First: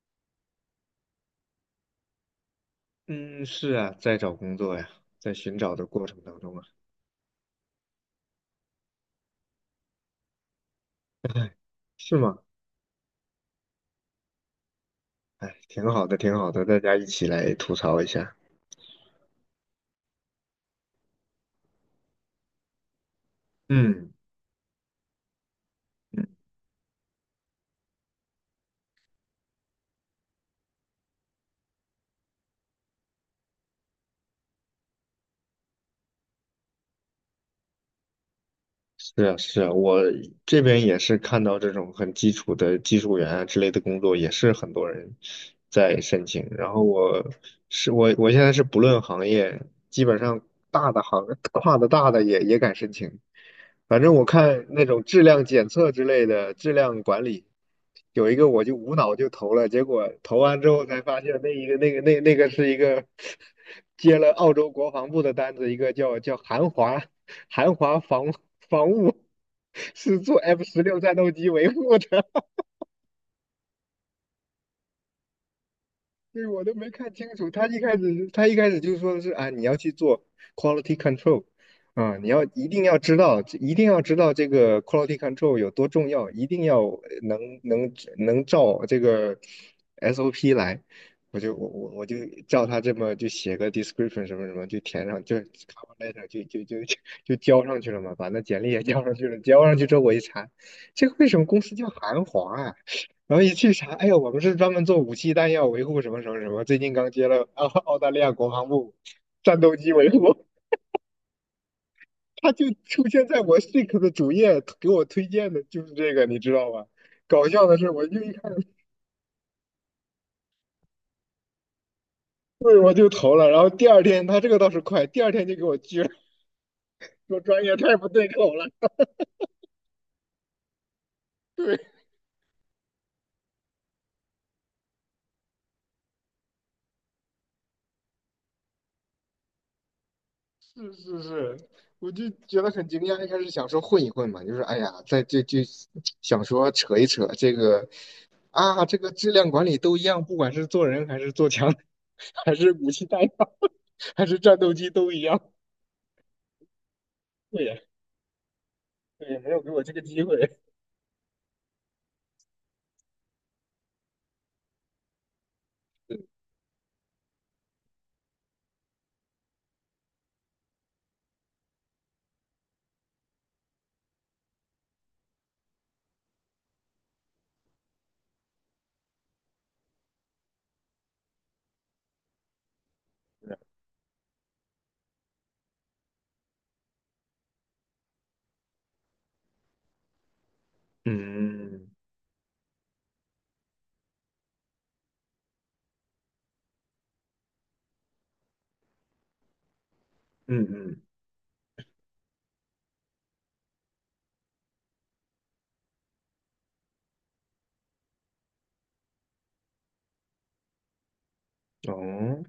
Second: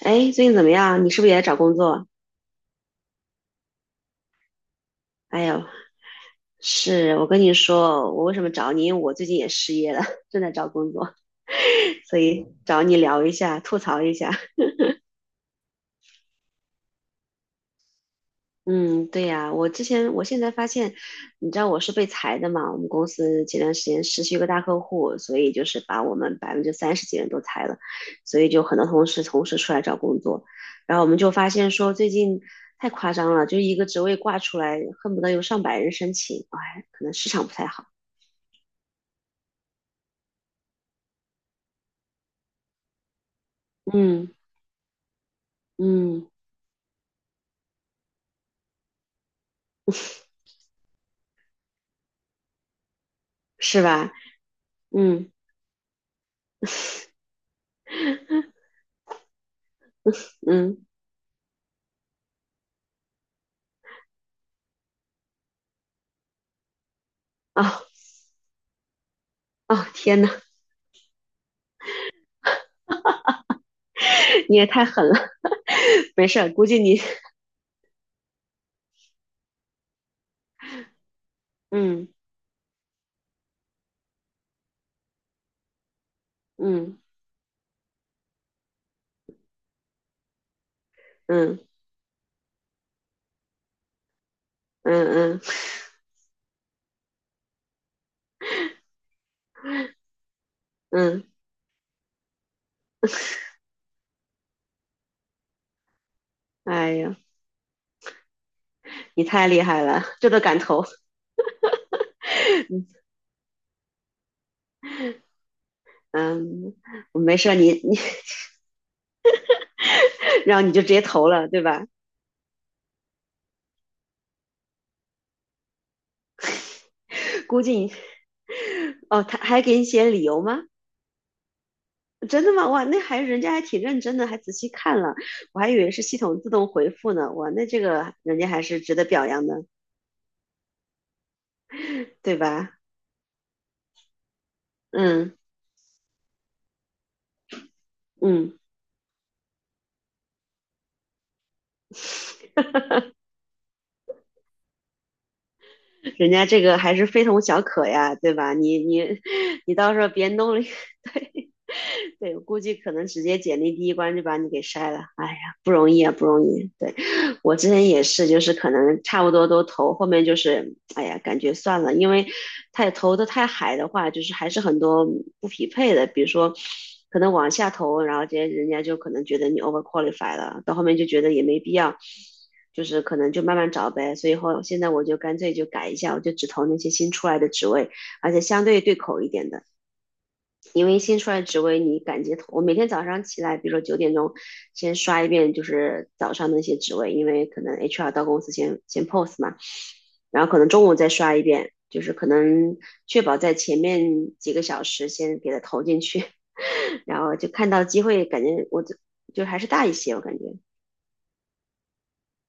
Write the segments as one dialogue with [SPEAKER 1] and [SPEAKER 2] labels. [SPEAKER 1] 哎，最近怎么样？你是不是也在找工作？
[SPEAKER 2] 嗯，是啊，在找工作呀，在
[SPEAKER 1] 哎
[SPEAKER 2] 寻
[SPEAKER 1] 呦，
[SPEAKER 2] 找的过程当中啊。
[SPEAKER 1] 是我跟你说，我为什么找你？因为我最近也失业了，正在找工作，
[SPEAKER 2] 哎， 是
[SPEAKER 1] 所
[SPEAKER 2] 吗？
[SPEAKER 1] 以找你聊一下，吐槽一下。
[SPEAKER 2] 哎，挺好的，挺好的，大家一起来吐槽一下。
[SPEAKER 1] 嗯，对呀，我之前，我现在发现，你知道我是被裁的嘛？我们公司前段时间
[SPEAKER 2] 嗯
[SPEAKER 1] 失去一个大客户，所以就是把我们
[SPEAKER 2] 嗯，
[SPEAKER 1] 百分之三十几人都裁了，所以就很多同事同时出来找工作，然后我们就发现说最近太夸张了，就一个职位挂出来，恨不得有上百人申请，哎，可能市场不太好。
[SPEAKER 2] 是啊，是啊。我这边也是看到这种很基础的技术员啊之类的工作，
[SPEAKER 1] 嗯
[SPEAKER 2] 也是很多人在申
[SPEAKER 1] 嗯，
[SPEAKER 2] 请。然后我现在是不论行业，基本上大的行 跨的大的也敢申请。
[SPEAKER 1] 是
[SPEAKER 2] 反
[SPEAKER 1] 吧？
[SPEAKER 2] 正我看那种质
[SPEAKER 1] 嗯
[SPEAKER 2] 量检测之类的质量管理，有一个我就无脑就投了，结果投完之
[SPEAKER 1] 嗯，
[SPEAKER 2] 后才发现那个是一个 接了澳洲国防部的单子，一个叫韩华。
[SPEAKER 1] 哦
[SPEAKER 2] 韩华防务
[SPEAKER 1] 哦，
[SPEAKER 2] 是
[SPEAKER 1] 天呐，
[SPEAKER 2] 做 F-16战斗机维护的。
[SPEAKER 1] 你也太狠了，没事
[SPEAKER 2] 对，
[SPEAKER 1] 儿，
[SPEAKER 2] 我
[SPEAKER 1] 估
[SPEAKER 2] 都
[SPEAKER 1] 计
[SPEAKER 2] 没
[SPEAKER 1] 你，
[SPEAKER 2] 看清楚。他一开始就说的是啊，你要去做 quality control。
[SPEAKER 1] 嗯
[SPEAKER 2] 啊，一定要知道，一定要知道这个 quality control 有多重要，一定要
[SPEAKER 1] 嗯
[SPEAKER 2] 能照这个 SOP 来。我就
[SPEAKER 1] 嗯
[SPEAKER 2] 我我我就照他这么就写个 description 什么什么，就
[SPEAKER 1] 嗯
[SPEAKER 2] 填上，就
[SPEAKER 1] 嗯
[SPEAKER 2] cover letter 就就就就 就交上去了嘛，把那简历也交上去了。交上去之后我一查，这个
[SPEAKER 1] 嗯，
[SPEAKER 2] 为什么公司叫韩华啊？然后一去查，哎呀，我们是专门做武器弹药维护什么什么什么，最
[SPEAKER 1] 哎
[SPEAKER 2] 近刚
[SPEAKER 1] 呀，
[SPEAKER 2] 接了澳大利亚国防部
[SPEAKER 1] 你太厉
[SPEAKER 2] 战斗
[SPEAKER 1] 害
[SPEAKER 2] 机
[SPEAKER 1] 了，
[SPEAKER 2] 维
[SPEAKER 1] 这都
[SPEAKER 2] 护。
[SPEAKER 1] 敢投，
[SPEAKER 2] 他就出现在我 Seek 的主页，给我推荐的就是这个，你知道
[SPEAKER 1] 嗯，
[SPEAKER 2] 吧？
[SPEAKER 1] 没
[SPEAKER 2] 搞
[SPEAKER 1] 事儿，
[SPEAKER 2] 笑
[SPEAKER 1] 你
[SPEAKER 2] 的是，
[SPEAKER 1] 你，
[SPEAKER 2] 我就一看，
[SPEAKER 1] 然后你就直接投了，对吧？
[SPEAKER 2] 对，我就投了。然后第二天他这个倒是快，第二天就给我拒了，说
[SPEAKER 1] 估
[SPEAKER 2] 专
[SPEAKER 1] 计
[SPEAKER 2] 业
[SPEAKER 1] 你，
[SPEAKER 2] 太不对口了。
[SPEAKER 1] 哦，他还给你写理由吗？
[SPEAKER 2] 对，
[SPEAKER 1] 真的吗？哇，那还人家还挺认真的，还仔细看了，我还以为是系统自动回复呢，哇，那这个人家还是值得表扬的，
[SPEAKER 2] 是是是，我就
[SPEAKER 1] 对
[SPEAKER 2] 觉得
[SPEAKER 1] 吧？
[SPEAKER 2] 很惊讶。一开始想说混一混嘛，就是哎呀，在
[SPEAKER 1] 嗯
[SPEAKER 2] 就就想说扯一扯这个
[SPEAKER 1] 嗯，
[SPEAKER 2] 啊，这个质量管理都一样，不管是做人还是做枪，还是武器弹药，还是战斗机都一样。
[SPEAKER 1] 人家这个还是非同小
[SPEAKER 2] 对呀，
[SPEAKER 1] 可呀，对吧？你
[SPEAKER 2] 对，没有 给
[SPEAKER 1] 你
[SPEAKER 2] 我
[SPEAKER 1] 到
[SPEAKER 2] 这
[SPEAKER 1] 时
[SPEAKER 2] 个
[SPEAKER 1] 候
[SPEAKER 2] 机
[SPEAKER 1] 别弄
[SPEAKER 2] 会。
[SPEAKER 1] 了一 对对，我估计可能直接简历第一关就把你给筛了。哎呀，不容易啊，不 容易。对。我之前也是，就是可能差不多都投，后面就是哎呀，感觉算了，因为太投的太海的话，就是还是很多不匹配的，比如说可能往下投，然后这些人家就可能觉得你 over q u a l i f y 了，到后面就觉得也没必要，就是可能就慢慢找呗。所以后现在我就干脆就改一下，我就只投那些新出来的职位，而且相对对口一点的，因为新出来职位
[SPEAKER 2] 嗯
[SPEAKER 1] 你敢觉投，我每天早上起来，比如说九点钟，先刷一遍就是早上那些职位，因为可能 HR 到公司先 post 嘛，然后可
[SPEAKER 2] 嗯
[SPEAKER 1] 能中午
[SPEAKER 2] 嗯。
[SPEAKER 1] 再刷一遍，就是可能确保在前面几个小时先给它投进去，然后就看到机会，感觉我就还是大一些，我感觉，
[SPEAKER 2] 哦，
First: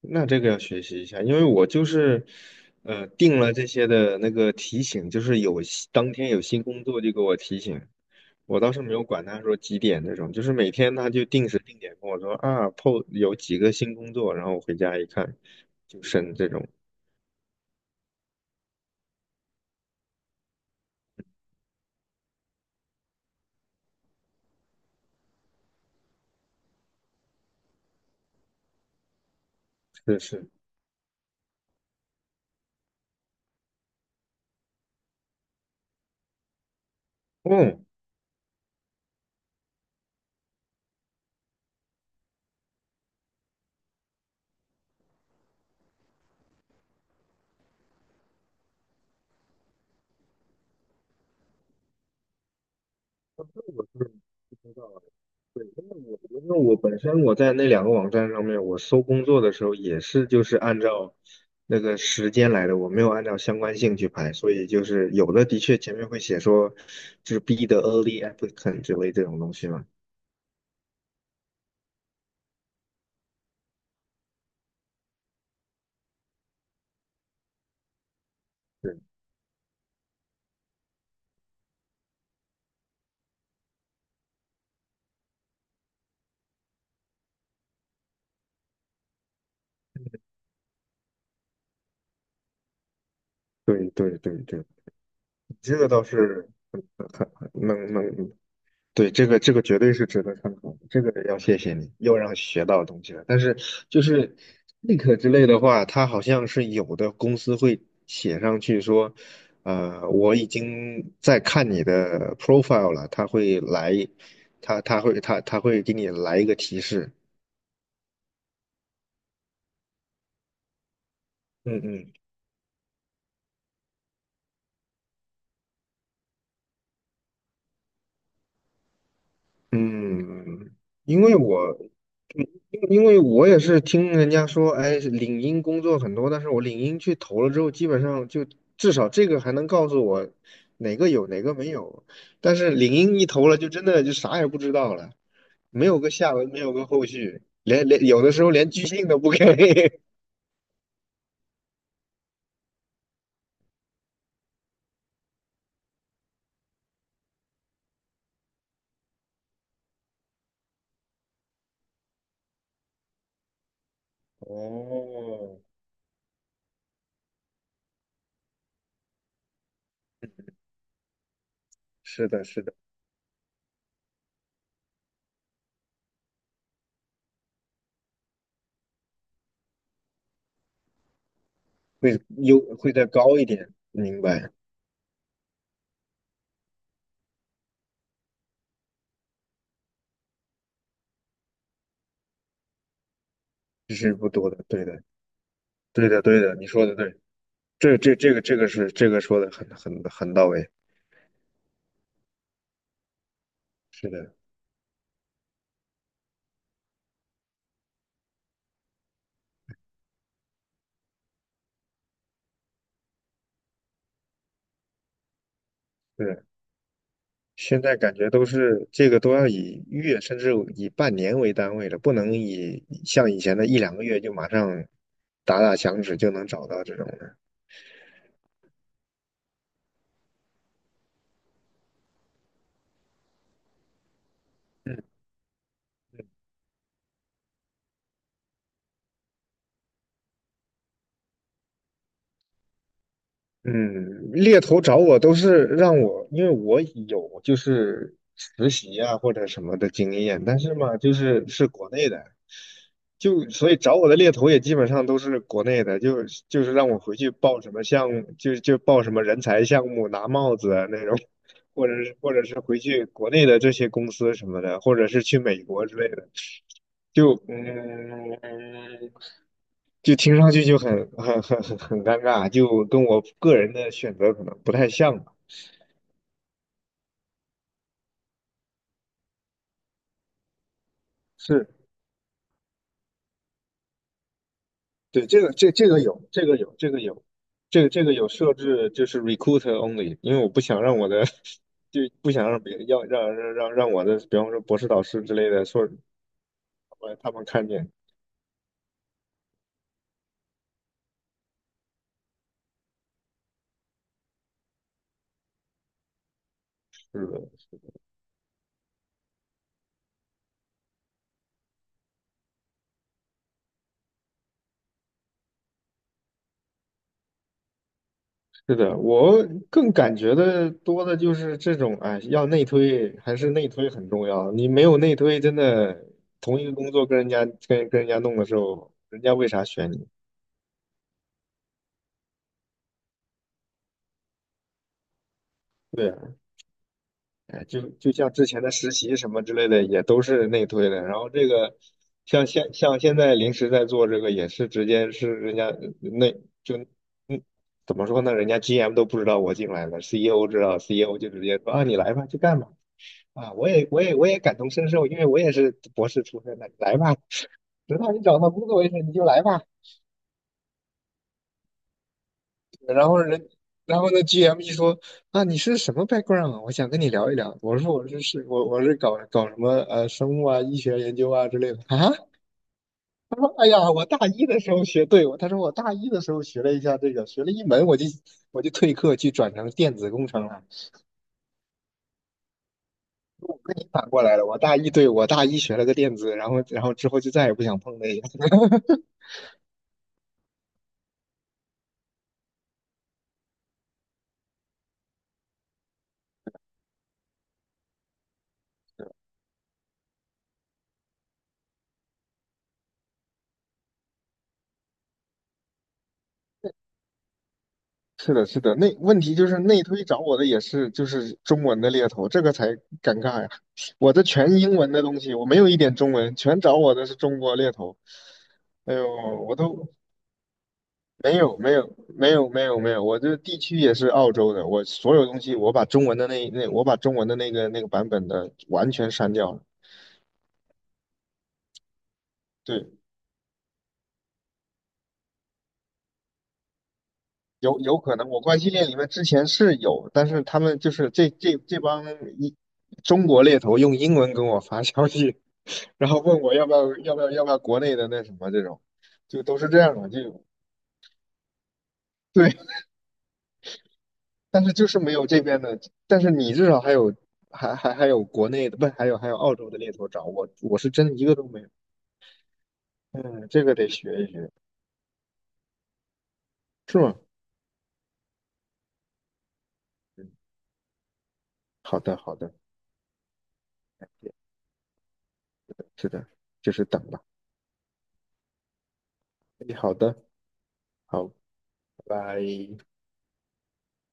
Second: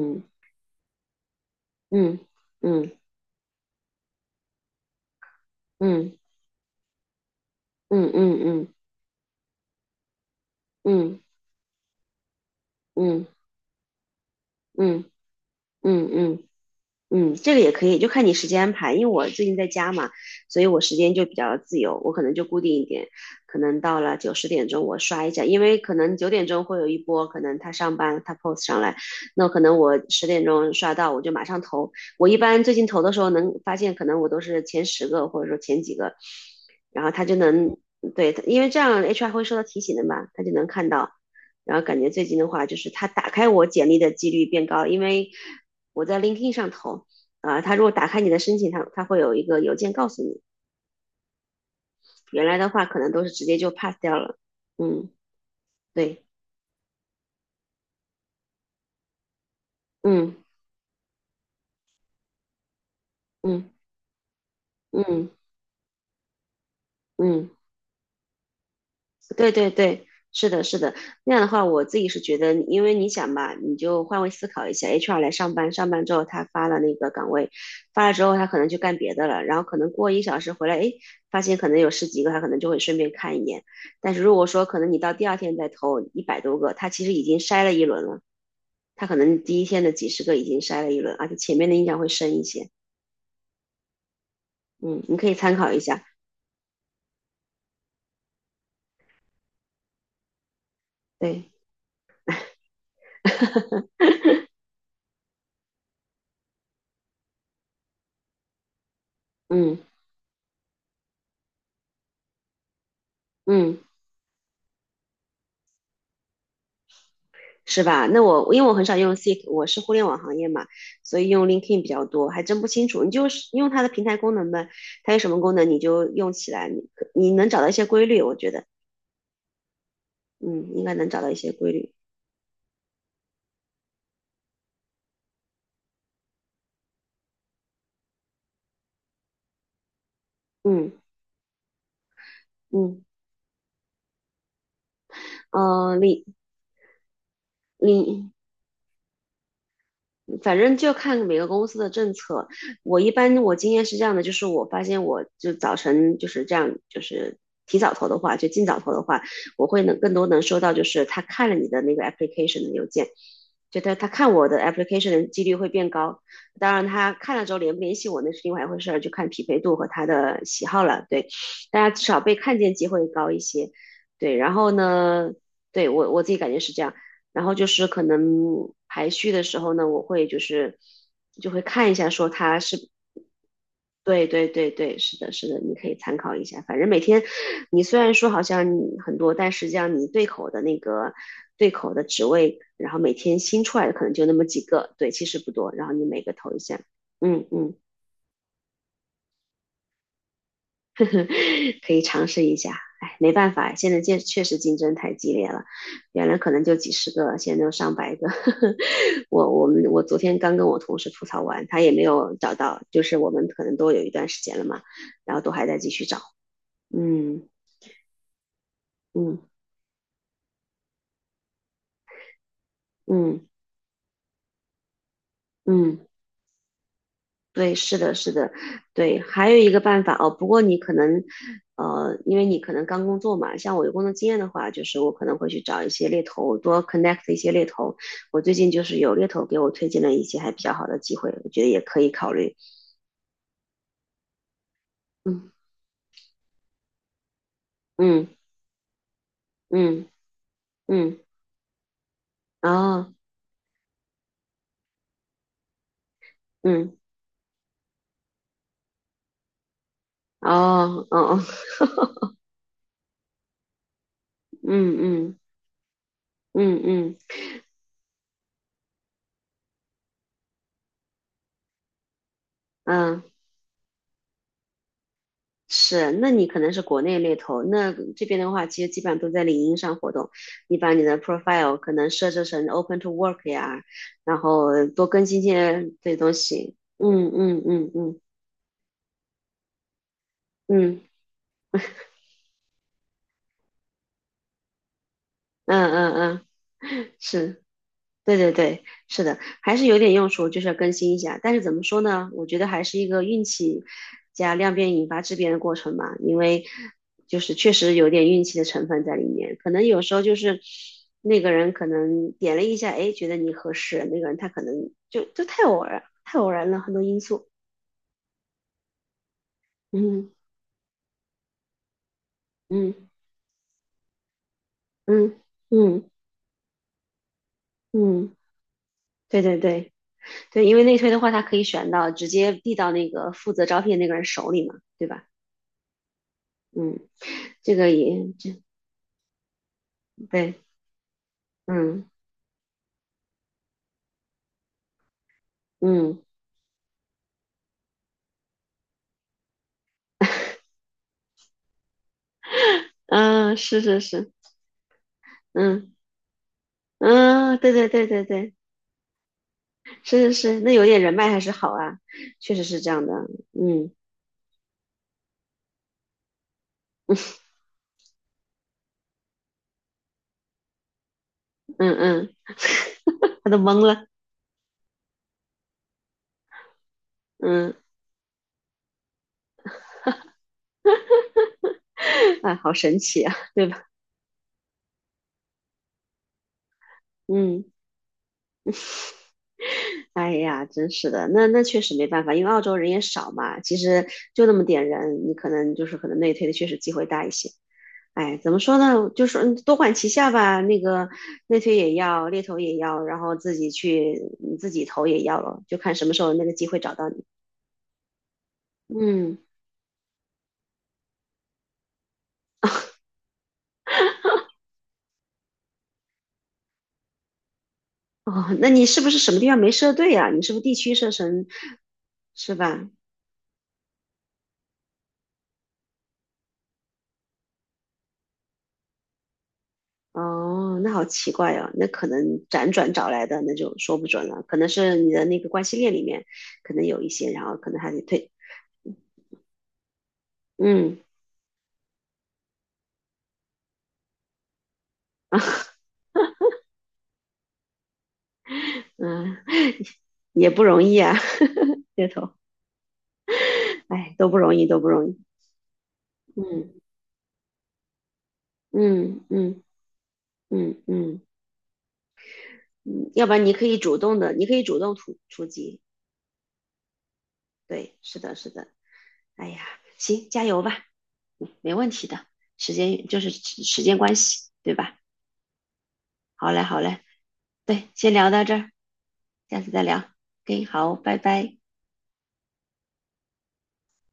[SPEAKER 2] 那这个要学习一下，因为我就
[SPEAKER 1] 嗯
[SPEAKER 2] 是，
[SPEAKER 1] 嗯
[SPEAKER 2] 定了这些的那个提醒，就是有新当
[SPEAKER 1] 嗯
[SPEAKER 2] 天有新工作就给我提醒。
[SPEAKER 1] 嗯嗯
[SPEAKER 2] 我倒
[SPEAKER 1] 嗯
[SPEAKER 2] 是没有管他说几点那种，就是每天他
[SPEAKER 1] 嗯
[SPEAKER 2] 就定时定点跟我说啊 p O
[SPEAKER 1] 嗯嗯嗯
[SPEAKER 2] 有几个新工作，然后我回家
[SPEAKER 1] 嗯
[SPEAKER 2] 一看，就
[SPEAKER 1] 嗯。嗯嗯嗯
[SPEAKER 2] 剩
[SPEAKER 1] 嗯
[SPEAKER 2] 这种。
[SPEAKER 1] 嗯，这个也可以，就看你时间安排。因为我最近在家嘛，所以我时间就比较自由，我可能就固定一点，可能到了九十点钟我刷一下，因为可能九点钟会有一波，可能他上班他 post 上来，那可能我
[SPEAKER 2] 是
[SPEAKER 1] 十点
[SPEAKER 2] 是。
[SPEAKER 1] 钟刷到，我就马上投。我一般最近投的时候能发现，可能我都是前十个或者说前几个，然后他就能
[SPEAKER 2] 哦，
[SPEAKER 1] 对，因为这样 HR 会收到提醒的嘛，他就能看到。然后感觉最近的话，就是他打开我简历的几率变高，因为我在 LinkedIn 上投，啊，他如果打开你的申请，他会有一个邮件告诉你。原来的话，可能都是直接就
[SPEAKER 2] 我
[SPEAKER 1] pass
[SPEAKER 2] 真的
[SPEAKER 1] 掉了。
[SPEAKER 2] 不知道啊。
[SPEAKER 1] 嗯，
[SPEAKER 2] 对，因为我
[SPEAKER 1] 对，
[SPEAKER 2] 因为我本身我在那两个网站上面，我搜工作的时候也是
[SPEAKER 1] 嗯
[SPEAKER 2] 就是按照那个时间来的，我没有按照相
[SPEAKER 1] 嗯
[SPEAKER 2] 关性去排，所以就是
[SPEAKER 1] 嗯
[SPEAKER 2] 有的的确前面会写说就是
[SPEAKER 1] 嗯，
[SPEAKER 2] be the early applicant 之类这种
[SPEAKER 1] 对
[SPEAKER 2] 东西
[SPEAKER 1] 对
[SPEAKER 2] 嘛。
[SPEAKER 1] 对，是的，是的。那样的话，我自己是觉得，因为你想吧，你就换位思考一下，HR 来上班，上班之后他发了那个岗位，发了之后他可能就干别的了，然后可能过一小时回来，诶，发现可能有十几个，他可能就会顺便看一眼。但是如果说可能你到第二天再投100多个，他其实已经筛了一轮了。他可能第一天的几十个已经筛了一轮，而且前面的印象会深一些。
[SPEAKER 2] 对对对对对，
[SPEAKER 1] 嗯，你可以参考
[SPEAKER 2] 这
[SPEAKER 1] 一
[SPEAKER 2] 个
[SPEAKER 1] 下。
[SPEAKER 2] 倒是能对。这个绝对是值得参考的，这个要
[SPEAKER 1] 对，
[SPEAKER 2] 谢谢你，又让我学到东西了。但是 就是 Link 之类的话，它好像是有的公司会写上去说，
[SPEAKER 1] 嗯
[SPEAKER 2] 我已经在看你的 profile 了，他会
[SPEAKER 1] 嗯，
[SPEAKER 2] 来，他他会他他会给你来一个提示。
[SPEAKER 1] 是吧？那我因为我很少用 Seek，我是互联网行业嘛，所以用
[SPEAKER 2] 嗯
[SPEAKER 1] LinkedIn 比较
[SPEAKER 2] 嗯。
[SPEAKER 1] 多，还真不清楚。你就是用它的平台功能呗，它有什么功能你就用起来，你能找到一些规律，我觉得，嗯，
[SPEAKER 2] 嗯，
[SPEAKER 1] 应该能找
[SPEAKER 2] 因
[SPEAKER 1] 到一
[SPEAKER 2] 为
[SPEAKER 1] 些
[SPEAKER 2] 我，
[SPEAKER 1] 规律。
[SPEAKER 2] 因为我也是听人家说，哎，领英工作很多，但是我领英去投了之后，基本上就至少这个还能告诉我
[SPEAKER 1] 嗯
[SPEAKER 2] 哪个有哪个没有，但是领
[SPEAKER 1] 嗯，
[SPEAKER 2] 英一投了，就真的就啥也不知道了，没
[SPEAKER 1] 呃，
[SPEAKER 2] 有个
[SPEAKER 1] 李
[SPEAKER 2] 下文，没有个后续，连有
[SPEAKER 1] 李
[SPEAKER 2] 的时候连拒信都不给。
[SPEAKER 1] 反正就看每个公司的政策。我一般我经验是这样的，就是我发现我就早晨就是这样，就是提早投的话，就尽早投的话，我会能更多能收到，就是他看了你的那个 application 的邮件，就他看我的 application 的几率
[SPEAKER 2] 哦，
[SPEAKER 1] 会变高。当然，他看了之后联不联系我那是另外一回事就看匹配度和他的喜好了。对，大家至少
[SPEAKER 2] 是
[SPEAKER 1] 被
[SPEAKER 2] 的，
[SPEAKER 1] 看
[SPEAKER 2] 是的，
[SPEAKER 1] 见机会高一些。对，然后呢，对我自己感觉是这样。然后就是可能排序的时候呢，我会就是就会看一下，
[SPEAKER 2] 会
[SPEAKER 1] 说
[SPEAKER 2] 优
[SPEAKER 1] 它是
[SPEAKER 2] 会再高一点，明
[SPEAKER 1] 对对
[SPEAKER 2] 白。
[SPEAKER 1] 对对，是的，是的，你可以参考一下。反正每天你虽然说好像你很多，但实际上你对口的那个对口的职位，然后每天新出来的
[SPEAKER 2] 这
[SPEAKER 1] 可能
[SPEAKER 2] 是
[SPEAKER 1] 就
[SPEAKER 2] 不
[SPEAKER 1] 那么
[SPEAKER 2] 多
[SPEAKER 1] 几
[SPEAKER 2] 的，对
[SPEAKER 1] 个，
[SPEAKER 2] 的，
[SPEAKER 1] 对，其实不多。然后你
[SPEAKER 2] 对的，
[SPEAKER 1] 每个
[SPEAKER 2] 对
[SPEAKER 1] 投
[SPEAKER 2] 的，
[SPEAKER 1] 一
[SPEAKER 2] 你
[SPEAKER 1] 下，
[SPEAKER 2] 说的对。
[SPEAKER 1] 嗯嗯，
[SPEAKER 2] 这个说的很到位，
[SPEAKER 1] 呵呵，可以尝试一下。哎，没办法，现在
[SPEAKER 2] 是
[SPEAKER 1] 确
[SPEAKER 2] 的。
[SPEAKER 1] 确实竞争太激烈了，原来可能就几十个，现在都上百个。我昨天刚跟我同事吐槽完，他也没有找到，就是我们可能都有一段时间了嘛，然后都还在继续找。
[SPEAKER 2] 对，
[SPEAKER 1] 嗯
[SPEAKER 2] 现在感觉都是这个都要
[SPEAKER 1] 嗯
[SPEAKER 2] 以月甚至以半年为单位了，不能以像以
[SPEAKER 1] 嗯
[SPEAKER 2] 前的一两个月就马上打打响
[SPEAKER 1] 嗯，
[SPEAKER 2] 指就能找到这种的。
[SPEAKER 1] 对，是的，是的，对，还有一个办法哦，不过你可能呃，因为你可能刚工作嘛，像我有工作经验的话，就是我可能会去找一些猎头，多 connect 一些猎头。我最近就是有猎头给我推荐了一些还比较好的机会，我觉得也可以考虑。
[SPEAKER 2] 嗯，猎头找我都
[SPEAKER 1] 嗯
[SPEAKER 2] 是让我，因为我有就是
[SPEAKER 1] 嗯
[SPEAKER 2] 实习啊或者什么的
[SPEAKER 1] 嗯
[SPEAKER 2] 经验，但是嘛，就
[SPEAKER 1] 嗯，
[SPEAKER 2] 是是国内的，
[SPEAKER 1] 哦，
[SPEAKER 2] 就所以找我的猎头也基本上都是国内的，就是让
[SPEAKER 1] 嗯
[SPEAKER 2] 我回去报什么项目，就报什么人才项目拿帽子啊那
[SPEAKER 1] 哦哦
[SPEAKER 2] 种，
[SPEAKER 1] 哦。
[SPEAKER 2] 或者是回去国内的这些公司什么
[SPEAKER 1] 嗯
[SPEAKER 2] 的，或者是
[SPEAKER 1] 嗯
[SPEAKER 2] 去美国之类的，
[SPEAKER 1] 嗯嗯
[SPEAKER 2] 就嗯。就听上去就很尴尬，就跟
[SPEAKER 1] 嗯，
[SPEAKER 2] 我个人的选择可能不太像吧。
[SPEAKER 1] 是，那你可能是国内猎头，那这边的话，其实基本上都在领英上活动。你把你的
[SPEAKER 2] 是，
[SPEAKER 1] profile 可能设置成 open to work 呀，然后多更
[SPEAKER 2] 对，这
[SPEAKER 1] 新
[SPEAKER 2] 个这
[SPEAKER 1] 些
[SPEAKER 2] 这个
[SPEAKER 1] 这些
[SPEAKER 2] 有，
[SPEAKER 1] 东
[SPEAKER 2] 这个有，
[SPEAKER 1] 西。
[SPEAKER 2] 这个有。
[SPEAKER 1] 嗯嗯
[SPEAKER 2] 这个
[SPEAKER 1] 嗯
[SPEAKER 2] 这个
[SPEAKER 1] 嗯
[SPEAKER 2] 有设置就是 recruit only,因为我不想让
[SPEAKER 1] 嗯
[SPEAKER 2] 我的 就不想让别要让让让让我的，比方说博士导师之类的说
[SPEAKER 1] 嗯嗯嗯，
[SPEAKER 2] 他们
[SPEAKER 1] 是。
[SPEAKER 2] 看见。
[SPEAKER 1] 对对对，是的，还是有点用处，就是要更新一下。但是怎么说呢？我觉得还是一个运气加量变引发质变的过程嘛，因为
[SPEAKER 2] 是
[SPEAKER 1] 就
[SPEAKER 2] 的，
[SPEAKER 1] 是确实有点运气的成分在里面。可能有时候就是那个人可能点了一下，哎，觉得你合适，那个人他可能就太偶然，太偶然了，很多因素。
[SPEAKER 2] 是的，我更感
[SPEAKER 1] 嗯
[SPEAKER 2] 觉的多的就是这种，哎，要内
[SPEAKER 1] 嗯
[SPEAKER 2] 推还是内推很重要。你没有内推，
[SPEAKER 1] 嗯
[SPEAKER 2] 真的
[SPEAKER 1] 嗯
[SPEAKER 2] 同一个工作跟人家
[SPEAKER 1] 嗯，
[SPEAKER 2] 弄的时候，人家
[SPEAKER 1] 对
[SPEAKER 2] 为
[SPEAKER 1] 对
[SPEAKER 2] 啥选
[SPEAKER 1] 对
[SPEAKER 2] 你？
[SPEAKER 1] 对，因为内推的话，他可以选到直接递到那个负责招聘那个人手里嘛，对吧？
[SPEAKER 2] 对啊，
[SPEAKER 1] 嗯，
[SPEAKER 2] 哎，
[SPEAKER 1] 这
[SPEAKER 2] 就
[SPEAKER 1] 个
[SPEAKER 2] 就
[SPEAKER 1] 也
[SPEAKER 2] 像之前
[SPEAKER 1] 这
[SPEAKER 2] 的实习什么之类的，也都是
[SPEAKER 1] 对，
[SPEAKER 2] 内推的。然后这个
[SPEAKER 1] 嗯
[SPEAKER 2] 像现在临时在做这个，也是直接是人家
[SPEAKER 1] 嗯
[SPEAKER 2] 内就嗯怎么说呢？人家 GM 都不知道我进来了，CEO 知道，CEO 就直接说啊，你来吧，去干吧。
[SPEAKER 1] 嗯，
[SPEAKER 2] 啊，
[SPEAKER 1] 啊
[SPEAKER 2] 我
[SPEAKER 1] 是
[SPEAKER 2] 也
[SPEAKER 1] 是
[SPEAKER 2] 我也我
[SPEAKER 1] 是，
[SPEAKER 2] 也感同身受，因为我也是
[SPEAKER 1] 嗯
[SPEAKER 2] 博士出身的，你来
[SPEAKER 1] 嗯，
[SPEAKER 2] 吧，
[SPEAKER 1] 啊对对
[SPEAKER 2] 直
[SPEAKER 1] 对
[SPEAKER 2] 到你
[SPEAKER 1] 对
[SPEAKER 2] 找到
[SPEAKER 1] 对，
[SPEAKER 2] 工作为止，你就来吧。
[SPEAKER 1] 是是是，那有点人脉还是好啊，确实是这样
[SPEAKER 2] 然
[SPEAKER 1] 的，
[SPEAKER 2] 后人，
[SPEAKER 1] 嗯
[SPEAKER 2] 然后呢，GM 一说啊，你是什么 background 啊我想跟你聊一聊。我说我是，我是搞搞什么生物啊、医学研究啊之类的
[SPEAKER 1] 嗯
[SPEAKER 2] 啊。
[SPEAKER 1] 嗯，他都
[SPEAKER 2] 哎
[SPEAKER 1] 懵
[SPEAKER 2] 呀，我
[SPEAKER 1] 了，
[SPEAKER 2] 大一的时候学，对，他说我大一的时候学了一下这个，学了一
[SPEAKER 1] 嗯，
[SPEAKER 2] 门我就退课去转成电子工程了，
[SPEAKER 1] 啊，好神奇啊，对吧？
[SPEAKER 2] 反过来了。我大一学了个电子，然后之后就再也不
[SPEAKER 1] 嗯，
[SPEAKER 2] 想碰那。
[SPEAKER 1] 哎呀，真是的，那确实没办法，因为澳洲人也少嘛，其实就那么点人，你可能就是可能内推的确实机会大一些。哎，怎么说呢？就是多管齐下吧。那个内推也要，猎头也要，然后自己去自己投也要了，就看什么时候那个机会找到你。
[SPEAKER 2] 是的，是的，那问题
[SPEAKER 1] 嗯，
[SPEAKER 2] 就是内推找我的也是就是中文的猎头，这个才尴尬呀。我的全英文的东西，我没有一点中文，全找我的是中国猎头。
[SPEAKER 1] 哦，那你
[SPEAKER 2] 哎
[SPEAKER 1] 是
[SPEAKER 2] 呦，
[SPEAKER 1] 不是什么地
[SPEAKER 2] 我
[SPEAKER 1] 方没
[SPEAKER 2] 都
[SPEAKER 1] 设对啊？你是不是地区设
[SPEAKER 2] 没
[SPEAKER 1] 成
[SPEAKER 2] 有，没有，没有，
[SPEAKER 1] 是
[SPEAKER 2] 没有，
[SPEAKER 1] 吧？
[SPEAKER 2] 没有。我这地区也是澳洲的，我所有东西我把中文的我把中文的那个版本的完全删掉了。
[SPEAKER 1] 哦，那好奇怪哦。那可能辗
[SPEAKER 2] 对，
[SPEAKER 1] 转找来的那就说不准了，可能是你的那个关系链里面可能有一些，然后可
[SPEAKER 2] 有
[SPEAKER 1] 能还
[SPEAKER 2] 有
[SPEAKER 1] 得
[SPEAKER 2] 可能
[SPEAKER 1] 退。
[SPEAKER 2] 我关系链里面之前是有，但是他们就
[SPEAKER 1] 嗯
[SPEAKER 2] 是这帮一中国猎头用英文跟我发消息，然后问我要不要国内的那什么这种，
[SPEAKER 1] 嗯，
[SPEAKER 2] 就都是这样的，
[SPEAKER 1] 也不容易啊，猎头，
[SPEAKER 2] 对。
[SPEAKER 1] 哎，都不容
[SPEAKER 2] 但
[SPEAKER 1] 易，
[SPEAKER 2] 是
[SPEAKER 1] 都
[SPEAKER 2] 就
[SPEAKER 1] 不
[SPEAKER 2] 是
[SPEAKER 1] 容
[SPEAKER 2] 没
[SPEAKER 1] 易。
[SPEAKER 2] 有这边的，但是你至
[SPEAKER 1] 嗯。
[SPEAKER 2] 少还有国内的，不，还有
[SPEAKER 1] 嗯
[SPEAKER 2] 还有澳
[SPEAKER 1] 嗯
[SPEAKER 2] 洲的猎头找我，我
[SPEAKER 1] 嗯
[SPEAKER 2] 是真的
[SPEAKER 1] 嗯
[SPEAKER 2] 一个都没有。
[SPEAKER 1] 嗯，要不然
[SPEAKER 2] 嗯，
[SPEAKER 1] 你
[SPEAKER 2] 这
[SPEAKER 1] 可
[SPEAKER 2] 个
[SPEAKER 1] 以
[SPEAKER 2] 得
[SPEAKER 1] 主动
[SPEAKER 2] 学一
[SPEAKER 1] 的，你
[SPEAKER 2] 学。
[SPEAKER 1] 可以主动出击。
[SPEAKER 2] 是吗？
[SPEAKER 1] 对，是的，是的。哎呀，行，
[SPEAKER 2] 嗯，
[SPEAKER 1] 加油吧，没问
[SPEAKER 2] 好
[SPEAKER 1] 题
[SPEAKER 2] 的
[SPEAKER 1] 的。
[SPEAKER 2] 好的，
[SPEAKER 1] 时间就是时间关系，对吧？
[SPEAKER 2] 是的，
[SPEAKER 1] 好嘞，
[SPEAKER 2] 就
[SPEAKER 1] 好
[SPEAKER 2] 是
[SPEAKER 1] 嘞，
[SPEAKER 2] 等吧。
[SPEAKER 1] 对，先聊到这儿，下次
[SPEAKER 2] 哎，
[SPEAKER 1] 再
[SPEAKER 2] 好
[SPEAKER 1] 聊。
[SPEAKER 2] 的，
[SPEAKER 1] OK，好，拜
[SPEAKER 2] 好，拜
[SPEAKER 1] 拜。
[SPEAKER 2] 拜。